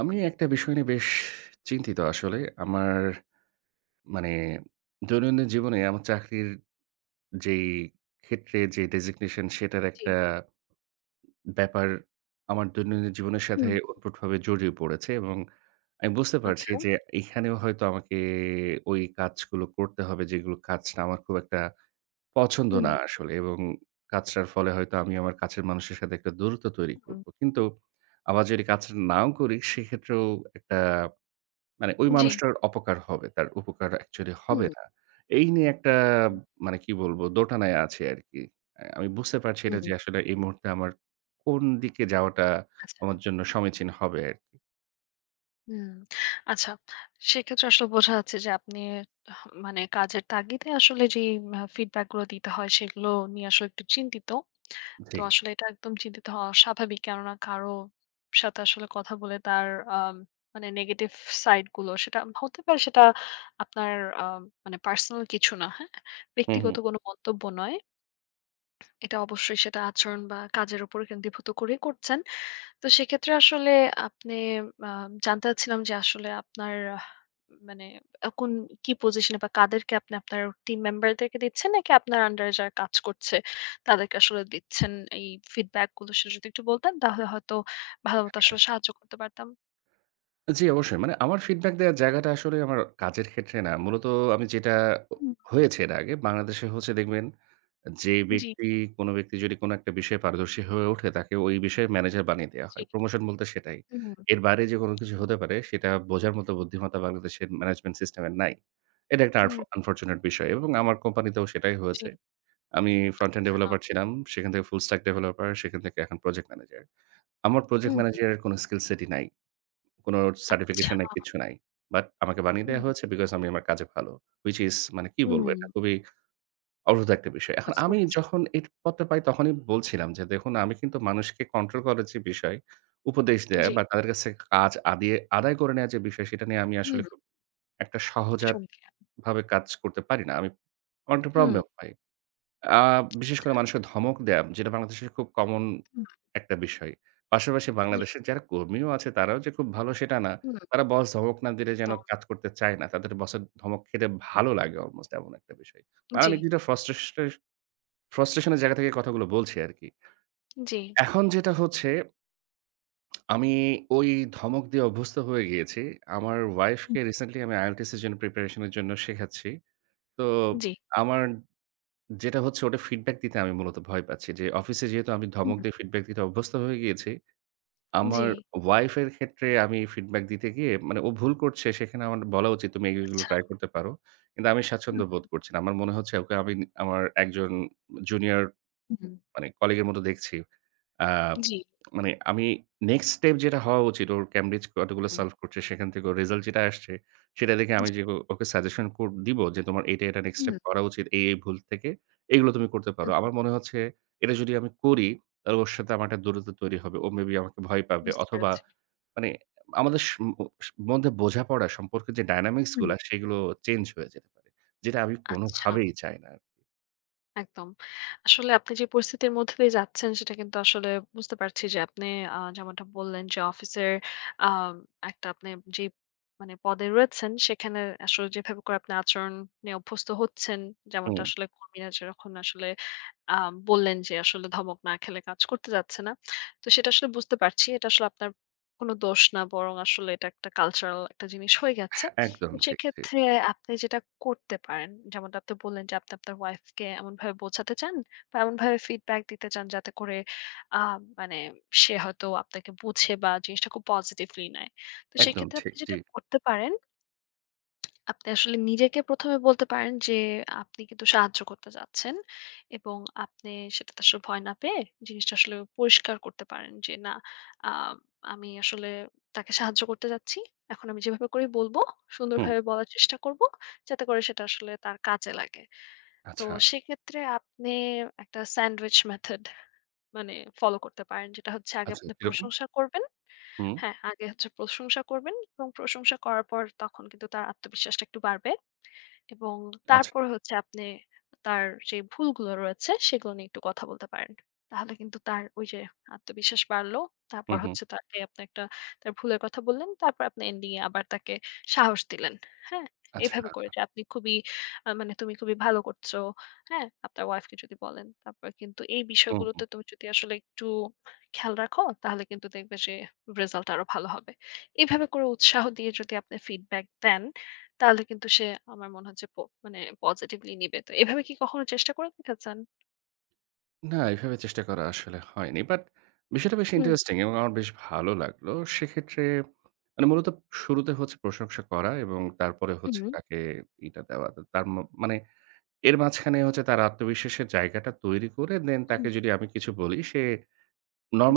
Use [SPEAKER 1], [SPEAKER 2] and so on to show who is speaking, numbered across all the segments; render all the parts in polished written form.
[SPEAKER 1] আমি একটা বিষয় নিয়ে বেশ চিন্তিত আসলে। আমার মানে দৈনন্দিন জীবনে আমার চাকরির যেই ক্ষেত্রে যে ডেজিগনেশন সেটার
[SPEAKER 2] জি।
[SPEAKER 1] একটা ব্যাপার আমার দৈনন্দিন জীবনের সাথে
[SPEAKER 2] হুম,
[SPEAKER 1] ওতপ্রোতভাবে জড়িয়ে পড়েছে এবং আমি বুঝতে পারছি
[SPEAKER 2] আচ্ছা।
[SPEAKER 1] যে এখানেও হয়তো আমাকে ওই কাজগুলো করতে হবে যেগুলো কাজটা আমার খুব একটা পছন্দ
[SPEAKER 2] হুম,
[SPEAKER 1] না আসলে এবং কাজটার ফলে হয়তো আমি আমার কাছের মানুষের সাথে একটা দূরত্ব তৈরি
[SPEAKER 2] হুম।
[SPEAKER 1] করব। কিন্তু আবার যদি কাজটা নাও করি সেক্ষেত্রেও একটা মানে ওই
[SPEAKER 2] জি।
[SPEAKER 1] মানুষটার অপকার হবে। তার উপকার অ্যাকচুয়ালি হবে
[SPEAKER 2] হুম,
[SPEAKER 1] না। এই নিয়ে একটা মানে কি বলবো? দোটানায় আছি আরকি। আমি বুঝতে পারছি না
[SPEAKER 2] হুম,
[SPEAKER 1] যে আসলে এই মুহূর্তে আমার কোন দিকে যাওয়াটা
[SPEAKER 2] আচ্ছা।
[SPEAKER 1] আমার জন্য সমীচীন হবে আরকি।
[SPEAKER 2] হুম, আচ্ছা। সেক্ষেত্রে আসলে বোঝা যাচ্ছে যে আপনি মানে কাজের তাগিদে আসলে যেই ফিডব্যাক গুলো দিতে হয় সেগুলো নিয়ে আসলে একটু চিন্তিত।
[SPEAKER 1] জি।
[SPEAKER 2] তো আসলে এটা একদম চিন্তিত হওয়া স্বাভাবিক। কেননা কারো সাথে আসলে কথা বলে তার আম মানে নেগেটিভ সাইড গুলো সেটা হতে পারে সেটা আপনার আ মানে পার্সোনাল কিছু না, হ্যাঁ?
[SPEAKER 1] হুম, হুম।
[SPEAKER 2] ব্যক্তিগত কোনো মন্তব্য নয়। এটা অবশ্যই সেটা আচরণ বা কাজের উপর কেন্দ্রীভূত করেই করছেন। তো সেক্ষেত্রে আসলে আপনি আ জানতে চাচ্ছিলাম যে আসলে আপনার মানে আ কোন কি পজিশনে বা কাদেরকে আপনি আপনার টিম মেম্বারদেরকে দিচ্ছেন নাকি আপনার আন্ডারে যারা কাজ করছে তাদেরকে আসলে দিচ্ছেন এই ফিডব্যাক গুলো সেটা যদি একটু বলতেন তাহলে হয়তো ভালোমতো
[SPEAKER 1] হ্যাঁ।
[SPEAKER 2] আসলে সাহায্য করতে পারতাম।
[SPEAKER 1] জি, অবশ্যই। মানে আমার ফিডব্যাক দেওয়ার জায়গাটা আসলে আমার কাজের ক্ষেত্রে না। মূলত আমি যেটা
[SPEAKER 2] হুম,
[SPEAKER 1] হয়েছে এর আগে বাংলাদেশে হচ্ছে দেখবেন যে
[SPEAKER 2] জি,
[SPEAKER 1] কোনো ব্যক্তি যদি কোনো একটা বিষয়ে পারদর্শী হয়ে ওঠে, তাকে ওই বিষয়ের ম্যানেজার বানিয়ে দেয়া
[SPEAKER 2] জি।
[SPEAKER 1] হয়। প্রমোশন বলতে সেটাই।
[SPEAKER 2] হুম,
[SPEAKER 1] এর বাইরে যে কোনো কিছু
[SPEAKER 2] জি,
[SPEAKER 1] হতে পারে সেটা বোঝার মতো বুদ্ধিমত্তা বাংলাদেশের ম্যানেজমেন্ট সিস্টেম এর নাই। এটা একটা
[SPEAKER 2] হুম,
[SPEAKER 1] আনফরচুনেট বিষয় এবং আমার কোম্পানিতেও সেটাই
[SPEAKER 2] জি,
[SPEAKER 1] হয়েছে। আমি ফ্রন্ট এন্ড
[SPEAKER 2] আ
[SPEAKER 1] ডেভেলপার ছিলাম। সেখান থেকে ফুল স্ট্যাক ডেভেলপার, সেখান থেকে এখন প্রজেক্ট ম্যানেজার। আমার প্রজেক্ট
[SPEAKER 2] হুম,
[SPEAKER 1] ম্যানেজারের কোনো স্কিল সেটই নাই। কোনো
[SPEAKER 2] আচ্ছা।
[SPEAKER 1] সার্টিফিকেশন নাই, কিচ্ছু নাই। বাট আমাকে বানিয়ে
[SPEAKER 2] হুম,
[SPEAKER 1] দেয়া হয়েছে বিকজ আমি আমার কাজে ভালো। হুইচ ইস মানে কি বলবো
[SPEAKER 2] হুম,
[SPEAKER 1] এটা খুবই অবরোধ একটা বিষয়। এখন
[SPEAKER 2] বুঝতে
[SPEAKER 1] আমি
[SPEAKER 2] পেরেছি।
[SPEAKER 1] যখন এই পত্র পাই তখনই বলছিলাম যে, "দেখুন আমি কিন্তু মানুষকে কন্ট্রোল করার যে বিষয়, উপদেশ দেয়া
[SPEAKER 2] জি,
[SPEAKER 1] বা তাদের কাছে কাজ আদিয়ে আদায় করে নেওয়ার যে বিষয় সেটা নিয়ে আমি আসলে
[SPEAKER 2] হুম,
[SPEAKER 1] খুব একটা সহজাতভাবে
[SPEAKER 2] শুনছি।
[SPEAKER 1] কাজ করতে পারি না। আমি অনেকটা
[SPEAKER 2] হুম।
[SPEAKER 1] প্রবলেম পাই।" আ বিশেষ
[SPEAKER 2] আচ্ছা।
[SPEAKER 1] করে মানুষকে ধমক দেয়া যেটা বাংলাদেশের খুব কমন
[SPEAKER 2] হুম,
[SPEAKER 1] একটা বিষয়। পাশাপাশি
[SPEAKER 2] জি,
[SPEAKER 1] বাংলাদেশের যারা কর্মীও আছে তারাও যে খুব ভালো সেটা না।
[SPEAKER 2] হুম,
[SPEAKER 1] তারা বস ধমক না দিলে যেন
[SPEAKER 2] তো
[SPEAKER 1] কাজ করতে চায় না। তাদের বসের ধমক খেতে ভালো লাগে অলমোস্ট এমন একটা বিষয়। মানে
[SPEAKER 2] জি,
[SPEAKER 1] আমি কিছুটা ফ্রাস্ট্রেশন ফ্রাস্ট্রেশন এর জায়গা থেকে কথাগুলো বলছি আরকি।
[SPEAKER 2] জি,
[SPEAKER 1] এখন যেটা হচ্ছে আমি ওই ধমক দিয়ে অভ্যস্ত হয়ে গিয়েছি। আমার ওয়াইফকে
[SPEAKER 2] হুম।
[SPEAKER 1] রিসেন্টলি আমি IELTS এর জন্য প্রিপারেশন এর জন্য শেখাচ্ছি। তো
[SPEAKER 2] জি,
[SPEAKER 1] আমার যেটা হচ্ছে ওটা ফিডব্যাক দিতে আমি মূলত ভয় পাচ্ছি যে অফিসে যেহেতু আমি
[SPEAKER 2] হুম।
[SPEAKER 1] ধমক দিয়ে ফিডব্যাক দিতে অভ্যস্ত হয়ে গিয়েছি, আমার
[SPEAKER 2] জি,
[SPEAKER 1] ওয়াইফ এর ক্ষেত্রে আমি ফিডব্যাক দিতে গিয়ে মানে ও ভুল করছে সেখানে আমার বলা উচিত তুমি এগুলো
[SPEAKER 2] আচ্ছা।
[SPEAKER 1] ট্রাই করতে পারো। কিন্তু আমি
[SPEAKER 2] হুম,
[SPEAKER 1] স্বাচ্ছন্দ্য বোধ করছি না। আমার মনে হচ্ছে ওকে আমি আমার একজন জুনিয়র
[SPEAKER 2] হুম।
[SPEAKER 1] মানে কলিগের মতো দেখছি। আ
[SPEAKER 2] জি,
[SPEAKER 1] মানে আমি নেক্সট স্টেপ যেটা হওয়া উচিত ওর Cambridge কতগুলো
[SPEAKER 2] হুম,
[SPEAKER 1] সলভ করছে সেখান থেকে ওর রেজাল্ট যেটা আসছে সেটা দেখে আমি
[SPEAKER 2] জি,
[SPEAKER 1] যে ওকে সাজেশন দিব যে তোমার এটা, এটা নেক্সট
[SPEAKER 2] হুম,
[SPEAKER 1] স্টেপ করা উচিত এই, এই ভুল থেকে এগুলো তুমি করতে পারো।
[SPEAKER 2] হুম।
[SPEAKER 1] আমার মনে হচ্ছে এটা যদি আমি করি তাহলে ওর সাথে আমার একটা দূরত্ব তৈরি হবে। ও মেবি আমাকে ভয় পাবে
[SPEAKER 2] বুঝতে
[SPEAKER 1] অথবা
[SPEAKER 2] পেরেছি।
[SPEAKER 1] মানে আমাদের স ম স মধ্যে বোঝাপড়া সম্পর্কের যে ডায়নামিক্স
[SPEAKER 2] হুম।
[SPEAKER 1] গুলা সেগুলো চেঞ্জ হয়ে যেতে পারে। যেটা আমি
[SPEAKER 2] আচ্ছা।
[SPEAKER 1] কোনোভাবেই চাই না।
[SPEAKER 2] একদম। আসলে আপনি যে পরিস্থিতির মধ্যে দিয়ে যাচ্ছেন সেটা কিন্তু আসলে বুঝতে পারছি যে আপনি যেমনটা বললেন যে অফিসের আ একটা আপনি যে মানে পদে রয়েছেন সেখানে আসলে যেভাবে করে আপনি আচরণ নিয়ে অভ্যস্ত হচ্ছেন, যেমনটা
[SPEAKER 1] হুম,
[SPEAKER 2] আসলে কর্মীরা যখন আসলে আ বললেন যে আসলে ধমক না খেলে কাজ করতে যাচ্ছে না। তো সেটা আসলে বুঝতে পারছি। এটা আসলে আপনার কোনো দোষ না বরং আসলে এটা একটা কালচারাল একটা জিনিস হয়ে গেছে।
[SPEAKER 1] একদম
[SPEAKER 2] তো
[SPEAKER 1] ঠিক, ঠিক।
[SPEAKER 2] সেক্ষেত্রে আপনি যেটা করতে পারেন, যেমনটা আপনি বললেন যে আপনি আপনার ওয়াইফকে এমনভাবে বোঝাতে চান বা এমনভাবে ফিডব্যাক দিতে চান যাতে করে আ মানে সে হয়তো আপনাকে বুঝে বা জিনিসটা খুব পজিটিভলি নেয়। তো
[SPEAKER 1] একদম
[SPEAKER 2] সেক্ষেত্রে
[SPEAKER 1] ঠিক।
[SPEAKER 2] আপনি
[SPEAKER 1] জি।
[SPEAKER 2] যেটা করতে পারেন আপনি আসলে নিজেকে ১ম এ বলতে পারেন যে, আপনি কিন্তু সাহায্য করতে চাচ্ছেন এবং আপনি সেটাতে আসলে ভয় না পেয়ে জিনিসটা আসলে পরিষ্কার করতে পারেন যে, "না, আ আমি আসলে তাকে সাহায্য করতে চাচ্ছি। এখন আমি যেভাবে করি বলব,
[SPEAKER 1] হুম।
[SPEAKER 2] সুন্দরভাবে বলার চেষ্টা করব, যাতে করে সেটা আসলে তার কাজে লাগে।" তো
[SPEAKER 1] আচ্ছা,
[SPEAKER 2] সেক্ষেত্রে আপনি একটা স্যান্ডউইচ মেথড মানে ফলো করতে পারেন। যেটা হচ্ছে আগে
[SPEAKER 1] আচ্ছা
[SPEAKER 2] আপনি
[SPEAKER 1] কিরকম?
[SPEAKER 2] প্রশংসা করবেন।
[SPEAKER 1] হুম।
[SPEAKER 2] হ্যাঁ, আগে হচ্ছে প্রশংসা করবেন এবং প্রশংসা করার পর তখন কিন্তু তার আত্মবিশ্বাসটা একটু বাড়বে। এবং
[SPEAKER 1] আচ্ছা।
[SPEAKER 2] তারপর হচ্ছে আপনি তার যে ভুলগুলো রয়েছে সেগুলো নিয়ে একটু কথা বলতে পারেন। তাহলে কিন্তু তার ওই যে আত্মবিশ্বাস বাড়লো।
[SPEAKER 1] হুম,
[SPEAKER 2] তারপর
[SPEAKER 1] হুম।
[SPEAKER 2] হচ্ছে তাকে আপনি একটা তার ভুলের কথা বললেন। তারপর আপনি এন্ডিং এ আবার তাকে সাহস দিলেন। হ্যাঁ?
[SPEAKER 1] আচ্ছা।
[SPEAKER 2] এভাবে করে যে আপনি খুবই মানে তুমি খুবই ভালো করছো। হ্যাঁ? আপনার ওয়াইফকে যদি বলেন, তারপর কিন্তু এই
[SPEAKER 1] হুম, হুম।
[SPEAKER 2] বিষয়গুলোতে তুমি যদি আসলে একটু খেয়াল রাখো, তাহলে কিন্তু দেখবে যে রেজাল্ট আরো ভালো হবে। এভাবে করে উৎসাহ দিয়ে যদি আপনি ফিডব্যাক দেন, তাহলে কিন্তু সে আমার মনে হচ্ছে মানে পজিটিভলি নিবে। তো এভাবে কি কখনো চেষ্টা করে দেখেছেন?
[SPEAKER 1] না এভাবে চেষ্টা করা আসলে হয়নি। বাট বিষয়টা বেশ
[SPEAKER 2] হুম,
[SPEAKER 1] ইন্টারেস্টিং এবং আমার বেশ ভালো লাগলো। সেক্ষেত্রে মানে মূলত শুরুতে হচ্ছে প্রশংসা করা এবং তারপরে
[SPEAKER 2] হুম,
[SPEAKER 1] হচ্ছে তাকে এটা দেওয়া। তো তার মানে এর মাঝখানে হচ্ছে তার আত্মবিশ্বাসের জায়গাটা তৈরি করে দেন তাকে
[SPEAKER 2] হুম।
[SPEAKER 1] যদি আমি কিছু বলি সে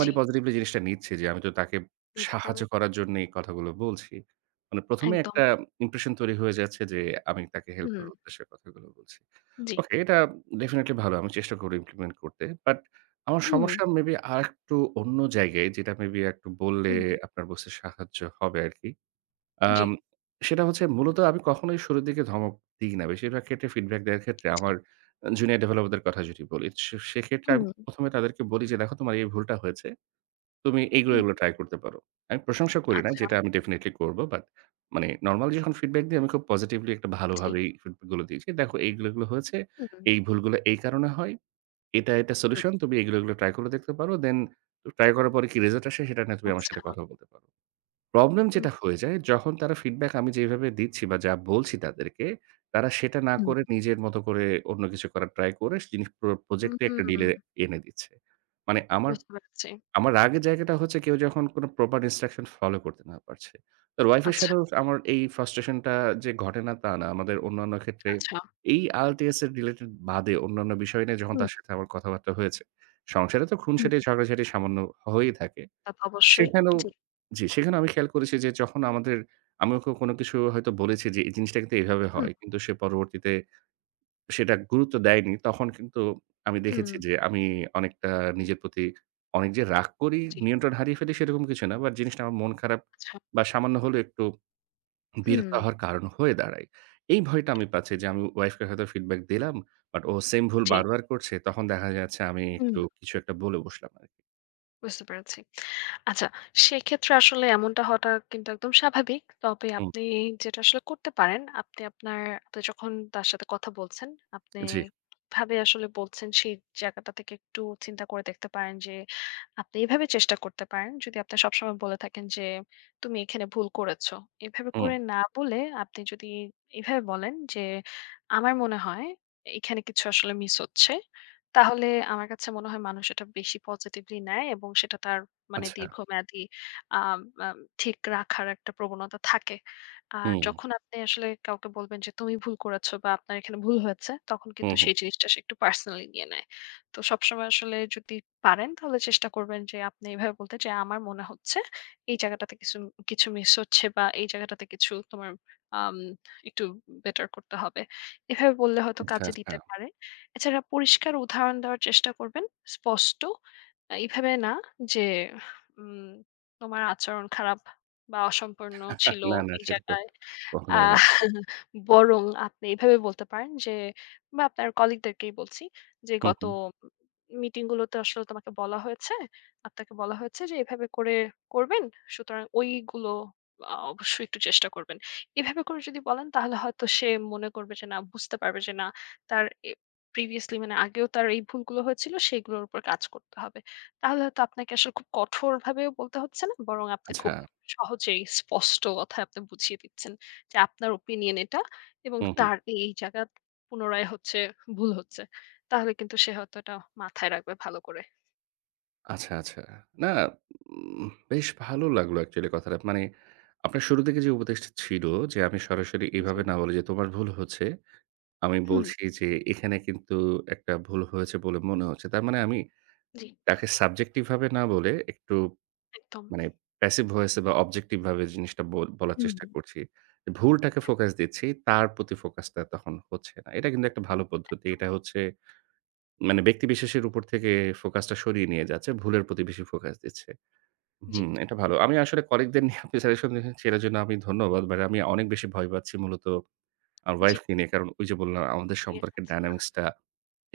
[SPEAKER 2] জি,
[SPEAKER 1] পজিটিভলি জিনিসটা নিচ্ছে যে আমি তো তাকে
[SPEAKER 2] নিতে
[SPEAKER 1] সাহায্য
[SPEAKER 2] পারবেন।
[SPEAKER 1] করার জন্য এই কথাগুলো বলছি। মানে ১ম এ
[SPEAKER 2] একদম।
[SPEAKER 1] একটা ইমপ্রেশন তৈরি হয়ে যাচ্ছে যে আমি তাকে হেল্প
[SPEAKER 2] হুম,
[SPEAKER 1] করার উদ্দেশ্যে কথাগুলো বলছি।
[SPEAKER 2] জি।
[SPEAKER 1] ওকে এটা ডেফিনিটলি ভালো। আমি চেষ্টা করব ইমপ্লিমেন্ট করতে। বাট আমার
[SPEAKER 2] হুম,
[SPEAKER 1] সমস্যা মেবি আরেকটু অন্য জায়গায় যেটা মেবি একটু বললে
[SPEAKER 2] হুম,
[SPEAKER 1] আপনার বসের সাহায্য হবে আরকি।
[SPEAKER 2] জি,
[SPEAKER 1] আম সেটা হচ্ছে মূলত আমি কখনোই শুরুর দিকে ধমক দিই না। বেশিরভাগ ক্ষেত্রে ফিডব্যাক দেওয়ার ক্ষেত্রে
[SPEAKER 2] জি।
[SPEAKER 1] আমার জুনিয়র ডেভেলপারদের কথা যদি বলি, সেক্ষেত্রে আমি
[SPEAKER 2] হুম,
[SPEAKER 1] ১ম এ তাদেরকে বলি যে দেখো তোমার এই ভুলটা হয়েছে। তুমি এগুলো,
[SPEAKER 2] হুম।
[SPEAKER 1] এগুলো ট্রাই করতে পারো। আমি প্রশংসা করি না,
[SPEAKER 2] আচ্ছা,
[SPEAKER 1] যেটা আমি ডেফিনিটলি করব। বাট মানে নরমালি যখন ফিডব্যাক দিই আমি খুব পজিটিভলি একটা
[SPEAKER 2] জি।
[SPEAKER 1] ভালোভাবেই ফিডব্যাক গুলো দিয়েছি। দেখো এইগুলো, এগুলো হয়েছে।
[SPEAKER 2] হুম,
[SPEAKER 1] এই ভুলগুলো এই কারণে হয়। এটা, এটা
[SPEAKER 2] হুম,
[SPEAKER 1] সলিউশন। তুমি এগুলো, এগুলো ট্রাই করে দেখতে পারো। দেন ট্রাই করার পরে কি রেজাল্ট আসে সেটা নিয়ে তুমি আমার
[SPEAKER 2] আচ্ছা।
[SPEAKER 1] সাথে কথা বলতে পারো। প্রবলেম
[SPEAKER 2] হুম,
[SPEAKER 1] যেটা হয়ে যায় যখন তারা ফিডব্যাক আমি যেভাবে দিচ্ছি বা যা বলছি তাদেরকে, তারা সেটা না
[SPEAKER 2] হুম।
[SPEAKER 1] করে নিজের মতো করে অন্য কিছু করার ট্রাই করে জিনিস পুরো প্রজেক্টে একটা
[SPEAKER 2] হুম,
[SPEAKER 1] ডিলে এনে দিচ্ছে। মানে আমার
[SPEAKER 2] বুঝতে পেরেছি।
[SPEAKER 1] আমার রাগের জায়গাটা হচ্ছে কেউ যখন কোনো প্রপার ইনস্ট্রাকশন ফলো করতে না পারছে। তোর ওয়াইফের
[SPEAKER 2] আচ্ছা।
[SPEAKER 1] সাথেও আমার এই ফ্রাস্ট্রেশনটা যে ঘটে না তা না। আমাদের অন্যান্য ক্ষেত্রে
[SPEAKER 2] আচ্ছা।
[SPEAKER 1] এই IELTS এর রিলেটেড বাদে অন্যান্য বিষয় নিয়ে যখন
[SPEAKER 2] হুম,
[SPEAKER 1] তার সাথে আমার কথাবার্তা হয়েছে, সংসারে তো
[SPEAKER 2] হুম।
[SPEAKER 1] খুনসুটি ঝগড়াঝাটি সামান্য হয়েই থাকে।
[SPEAKER 2] তা তো অবশ্যই।
[SPEAKER 1] সেখানেও
[SPEAKER 2] জি।
[SPEAKER 1] জি, সেখানেও আমি খেয়াল করেছি যে যখন আমাদের আমি ওকে কোনো কিছু হয়তো বলেছি যে এই জিনিসটা কিন্তু এভাবে
[SPEAKER 2] হুম,
[SPEAKER 1] হয়। কিন্তু সে পরবর্তীতে সেটা গুরুত্ব দেয়নি, তখন কিন্তু আমি
[SPEAKER 2] হুম।
[SPEAKER 1] দেখেছি যে আমি অনেকটা নিজের প্রতি অনেক যে রাগ করি,
[SPEAKER 2] জি।
[SPEAKER 1] নিয়ন্ত্রণ হারিয়ে ফেলি সেরকম কিছু না। বাট জিনিসটা আমার মন খারাপ
[SPEAKER 2] আচ্ছা।
[SPEAKER 1] বা সামান্য হলেও একটু বিরক্ত
[SPEAKER 2] হুম।
[SPEAKER 1] হওয়ার কারণ হয়ে দাঁড়ায়। এই ভয়টা আমি পাচ্ছি যে আমি ওয়াইফকে হয়তো ফিডব্যাক দিলাম, বাট ও সেম ভুল
[SPEAKER 2] জি।
[SPEAKER 1] বারবার করছে। তখন দেখা যাচ্ছে আমি
[SPEAKER 2] হুম।
[SPEAKER 1] একটু কিছু একটা বলে বসলাম আরকি।
[SPEAKER 2] বুঝতে পেরেছি। আচ্ছা, সেক্ষেত্রে আসলে এমনটা হওয়াটা কিন্তু একদম স্বাভাবিক। তবে
[SPEAKER 1] হুম,
[SPEAKER 2] আপনি যেটা আসলে করতে পারেন, আপনি আপনার আপনি যখন তার সাথে কথা বলছেন, আপনি
[SPEAKER 1] জি,
[SPEAKER 2] কিভাবে আসলে বলছেন সেই জায়গাটা থেকে একটু চিন্তা করে দেখতে পারেন যে, আপনি এভাবে চেষ্টা করতে পারেন। যদি আপনি সবসময় বলে থাকেন যে, "তুমি এখানে ভুল করেছো।" এভাবে
[SPEAKER 1] হুম,
[SPEAKER 2] করে না বলে আপনি যদি এভাবে বলেন যে, "আমার মনে হয় এখানে কিছু আসলে মিস হচ্ছে।" তাহলে আমার কাছে মনে হয় মানুষ এটা বেশি পজিটিভলি নেয় এবং সেটা তার মানে
[SPEAKER 1] আচ্ছা,
[SPEAKER 2] দীর্ঘমেয়াদী আম আম ঠিক রাখার একটা প্রবণতা থাকে। আর
[SPEAKER 1] হুম,
[SPEAKER 2] যখন আপনি আসলে কাউকে বলবেন যে, "তুমি ভুল করেছো বা আপনার এখানে ভুল হয়েছে," তখন
[SPEAKER 1] হুম,
[SPEAKER 2] কিন্তু
[SPEAKER 1] হুম,
[SPEAKER 2] সেই জিনিসটা সে একটু পার্সোনালি নিয়ে নেয়। তো সবসময় আসলে যদি পারেন তাহলে চেষ্টা করবেন যে আপনি এভাবে বলতে যে, "আমার মনে হচ্ছে এই জায়গাটাতে কিছু কিছু মিস হচ্ছে বা এই জায়গাটাতে কিছু তোমার আম একটু বেটার করতে হবে।" এভাবে বললে হয়তো
[SPEAKER 1] আচ্ছা,
[SPEAKER 2] কাজে
[SPEAKER 1] আচ্ছা।
[SPEAKER 2] দিতে পারে। এছাড়া পরিষ্কার উদাহরণ দেওয়ার চেষ্টা করবেন। স্পষ্ট, এভাবে না যে উম তোমার আচরণ খারাপ বা অসম্পূর্ণ ছিল
[SPEAKER 1] না, না
[SPEAKER 2] এই
[SPEAKER 1] সেটা তো
[SPEAKER 2] জায়গায়।
[SPEAKER 1] কখনোই না।
[SPEAKER 2] আহ বরং আপনি এভাবে বলতে পারেন যে বা আপনার কলিগদেরকেই বলছি যে
[SPEAKER 1] হুম,
[SPEAKER 2] গত
[SPEAKER 1] হুম,
[SPEAKER 2] মিটিং গুলোতে আসলে তোমাকে বলা হয়েছে, আপনাকে বলা হয়েছে যে এভাবে করে করবেন। সুতরাং ওইগুলো অবশ্যই একটু চেষ্টা করবেন। এভাবে করে যদি বলেন তাহলে হয়তো সে মনে করবে যে না বুঝতে পারবে যে না তার প্রিভিয়াসলি মানে আগেও তার এই ভুলগুলো হয়েছিল সেগুলোর উপর কাজ করতে হবে। তাহলে তো আপনাকে আসলে খুব কঠোরভাবেও বলতে হচ্ছে না। বরং আপনি
[SPEAKER 1] আচ্ছা,
[SPEAKER 2] খুব সহজেই স্পষ্ট কথায় আপনি বুঝিয়ে দিচ্ছেন যে আপনার ওপিনিয়ন এটা এবং
[SPEAKER 1] হুম, হুম।
[SPEAKER 2] তার এই জায়গা পুনরায় হচ্ছে ভুল হচ্ছে। তাহলে কিন্তু সে হয়তো এটা মাথায় রাখবে ভালো করে।
[SPEAKER 1] আচ্ছা, আচ্ছা। না, বেশ ভালো লাগলো অ্যাকচুয়ালি কথাটা। মানে আপনার শুরু থেকে যে উপদেশটা ছিল যে, আমি সরাসরি
[SPEAKER 2] জি।
[SPEAKER 1] এভাবে না বলে যে, "তোমার ভুল হচ্ছে।" আমি
[SPEAKER 2] হুম।
[SPEAKER 1] বলছি যে, "এখানে কিন্তু একটা ভুল হয়েছে বলে মনে হচ্ছে।" তার মানে আমি
[SPEAKER 2] জি,
[SPEAKER 1] তাকে সাবজেক্টিভ ভাবে না বলে একটু
[SPEAKER 2] একদম।
[SPEAKER 1] মানে প্যাসিভ ভয়েসে বা অবজেক্টিভ ভাবে জিনিসটা বলার
[SPEAKER 2] হুম।
[SPEAKER 1] চেষ্টা করছি। ভুলটাকে ফোকাস
[SPEAKER 2] একদম,
[SPEAKER 1] দিচ্ছি, তার প্রতি ফোকাসটা তখন হচ্ছে না। এটা কিন্তু একটা ভালো পদ্ধতি।
[SPEAKER 2] একদম।
[SPEAKER 1] এটা হচ্ছে মানে ব্যক্তিবিশেষের উপর থেকে ফোকাসটা সরিয়ে নিয়ে যাচ্ছে, ভুলের প্রতি বেশি ফোকাস দিচ্ছে।
[SPEAKER 2] জি,
[SPEAKER 1] হুম, এটা ভালো। আমি আসলে কলিগদের নিয়ে আপনি সাজেশন দিয়েছেন সেটার জন্য আমি ধন্যবাদ। বাট আমি অনেক বেশি ভয় পাচ্ছি মূলত আমার ওয়াইফকে নিয়ে। কারণ ওই যে বললাম আমাদের
[SPEAKER 2] জি,
[SPEAKER 1] সম্পর্কের
[SPEAKER 2] আচ্ছা।
[SPEAKER 1] ডায়নামিক্স টা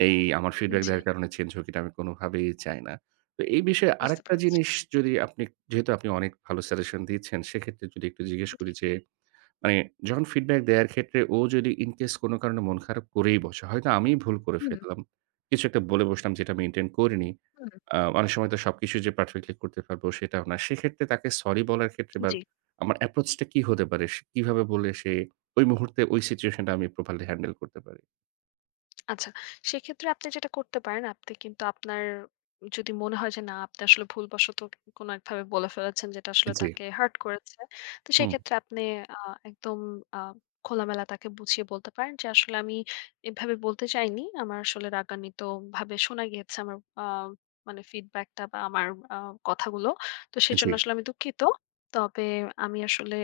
[SPEAKER 1] এই আমার ফিডব্যাক
[SPEAKER 2] জি,
[SPEAKER 1] দেওয়ার কারণে চেঞ্জ হোক এটা আমি কোনোভাবেই চাই না। তো এই বিষয়ে
[SPEAKER 2] বুঝতে
[SPEAKER 1] আরেকটা
[SPEAKER 2] পারছি।
[SPEAKER 1] জিনিস যদি আপনি যেহেতু আপনি অনেক ভালো সাজেশন দিয়েছেন সেক্ষেত্রে যদি একটু জিজ্ঞেস করি
[SPEAKER 2] জি।
[SPEAKER 1] যে মানে যখন ফিডব্যাক দেওয়ার ক্ষেত্রে ও যদি ইন কেস কোনো কারণে মন খারাপ করেই বসে, হয়তো আমিই ভুল করে
[SPEAKER 2] হুম।
[SPEAKER 1] ফেললাম। কিছু একটা বলে বসলাম যেটা আমি ইনটেন্ড করিনি।
[SPEAKER 2] হুম,
[SPEAKER 1] অনেক সময় তো সবকিছু যে পারফেক্টলি করতে পারবো সেটাও না। সেক্ষেত্রে তাকে সরি বলার ক্ষেত্রে বা
[SPEAKER 2] জি।
[SPEAKER 1] আমার অ্যাপ্রোচ টা কি হতে পারে? সে কিভাবে বললে সে ওই মুহূর্তে ওই সিচুয়েশন টা আমি প্রপারলি হ্যান্ডেল করতে পারি?
[SPEAKER 2] আচ্ছা, সেক্ষেত্রে আপনি যেটা করতে পারেন, আপনি কিন্তু আপনার যদি মনে হয় যে না, আপনি আসলে ভুলবশত কোনো একভাবে বলে ফেলেছেন যেটা আসলে
[SPEAKER 1] জি,
[SPEAKER 2] তাকে হার্ট করেছে। তো
[SPEAKER 1] হুম,
[SPEAKER 2] সেক্ষেত্রে আপনি আ একদম আ খোলামেলা তাকে বুঝিয়ে বলতে পারেন যে, "আসলে আমি এভাবে বলতে চাইনি। আমার আসলে রাগান্বিতভাবে শোনা গিয়েছে আমার মানে ফিডব্যাকটা বা আমার আ কথাগুলো। তো
[SPEAKER 1] জি,
[SPEAKER 2] সেজন্য আসলে আমি দুঃখিত। তবে আমি আসলে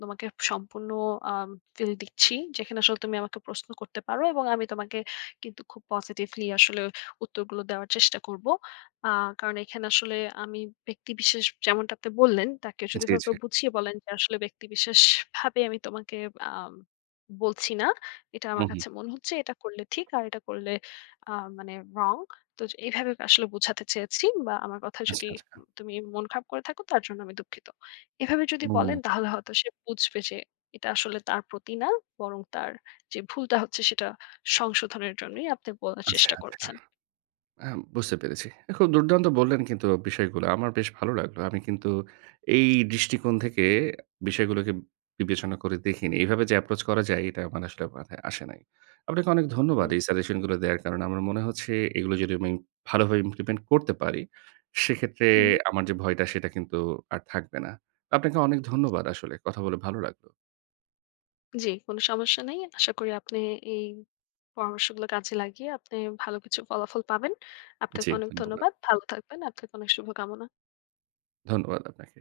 [SPEAKER 2] তোমাকে সম্পূর্ণ আ ফিল দিচ্ছি। যেখানে আসলে তুমি আমাকে প্রশ্ন করতে পারো এবং আমি তোমাকে কিন্তু খুব পজিটিভলি আসলে উত্তরগুলো দেওয়ার চেষ্টা করব। আ কারণ এখানে আসলে আমি ব্যক্তিবিশেষ যেমনটা আপনি বললেন, তাকে যদি
[SPEAKER 1] জি,
[SPEAKER 2] এভাবে
[SPEAKER 1] জি।
[SPEAKER 2] করে বুঝিয়ে বলেন যে আসলে ব্যক্তিবিশেষ ভাবে আমি তোমাকে আম বলছি না। এটা আমার
[SPEAKER 1] হুম, হুম।
[SPEAKER 2] কাছে মনে হচ্ছে এটা করলে ঠিক আর এটা করলে আ মানে রং। তো এইভাবে আসলে বোঝাতে চেয়েছি বা আমার কথা যদি
[SPEAKER 1] আচ্ছা, আচ্ছা।
[SPEAKER 2] তুমি মন খারাপ করে থাকো তার জন্য আমি দুঃখিত।" এভাবে যদি
[SPEAKER 1] হুম,
[SPEAKER 2] বলেন তাহলে হয়তো সে বুঝবে যে এটা আসলে তার প্রতি না বরং তার যে ভুলটা হচ্ছে সেটা সংশোধনের জন্যই আপনি বলার
[SPEAKER 1] আচ্ছা,
[SPEAKER 2] চেষ্টা
[SPEAKER 1] আচ্ছা।
[SPEAKER 2] করছেন।
[SPEAKER 1] আ বুঝতে পেরেছি। খুব দুর্দান্ত বললেন কিন্তু বিষয়গুলো। আমার বেশ ভালো লাগলো। আমি কিন্তু এই দৃষ্টিকোণ থেকে বিষয়গুলোকে বিবেচনা করে দেখিনি। এভাবে যে approach করা যায় এটা আমার আসলে মাথায় আসে নাই। আপনাকে অনেক ধন্যবাদ
[SPEAKER 2] হুম,
[SPEAKER 1] এই সাজেশন গুলো দেওয়ার কারণে। আমার মনে হচ্ছে এগুলো যদি আমি ভালোভাবে implement করতে পারি, সেক্ষেত্রে
[SPEAKER 2] হুম।
[SPEAKER 1] আমার যে ভয়টা সেটা কিন্তু আর থাকবে না। আপনাকে অনেক ধন্যবাদ আসলে। কথা বলে ভালো লাগলো।
[SPEAKER 2] জি, কোন সমস্যা নেই। আশা করি আপনি এই পরামর্শগুলো কাজে লাগিয়ে আপনি ভালো কিছু ফলাফল পাবেন। আপনাকে
[SPEAKER 1] জি,
[SPEAKER 2] অনেক
[SPEAKER 1] ধন্যবাদ।
[SPEAKER 2] ধন্যবাদ। ভালো থাকবেন। আপনাকে অনেক শুভকামনা।
[SPEAKER 1] ধন্যবাদ আপনাকে।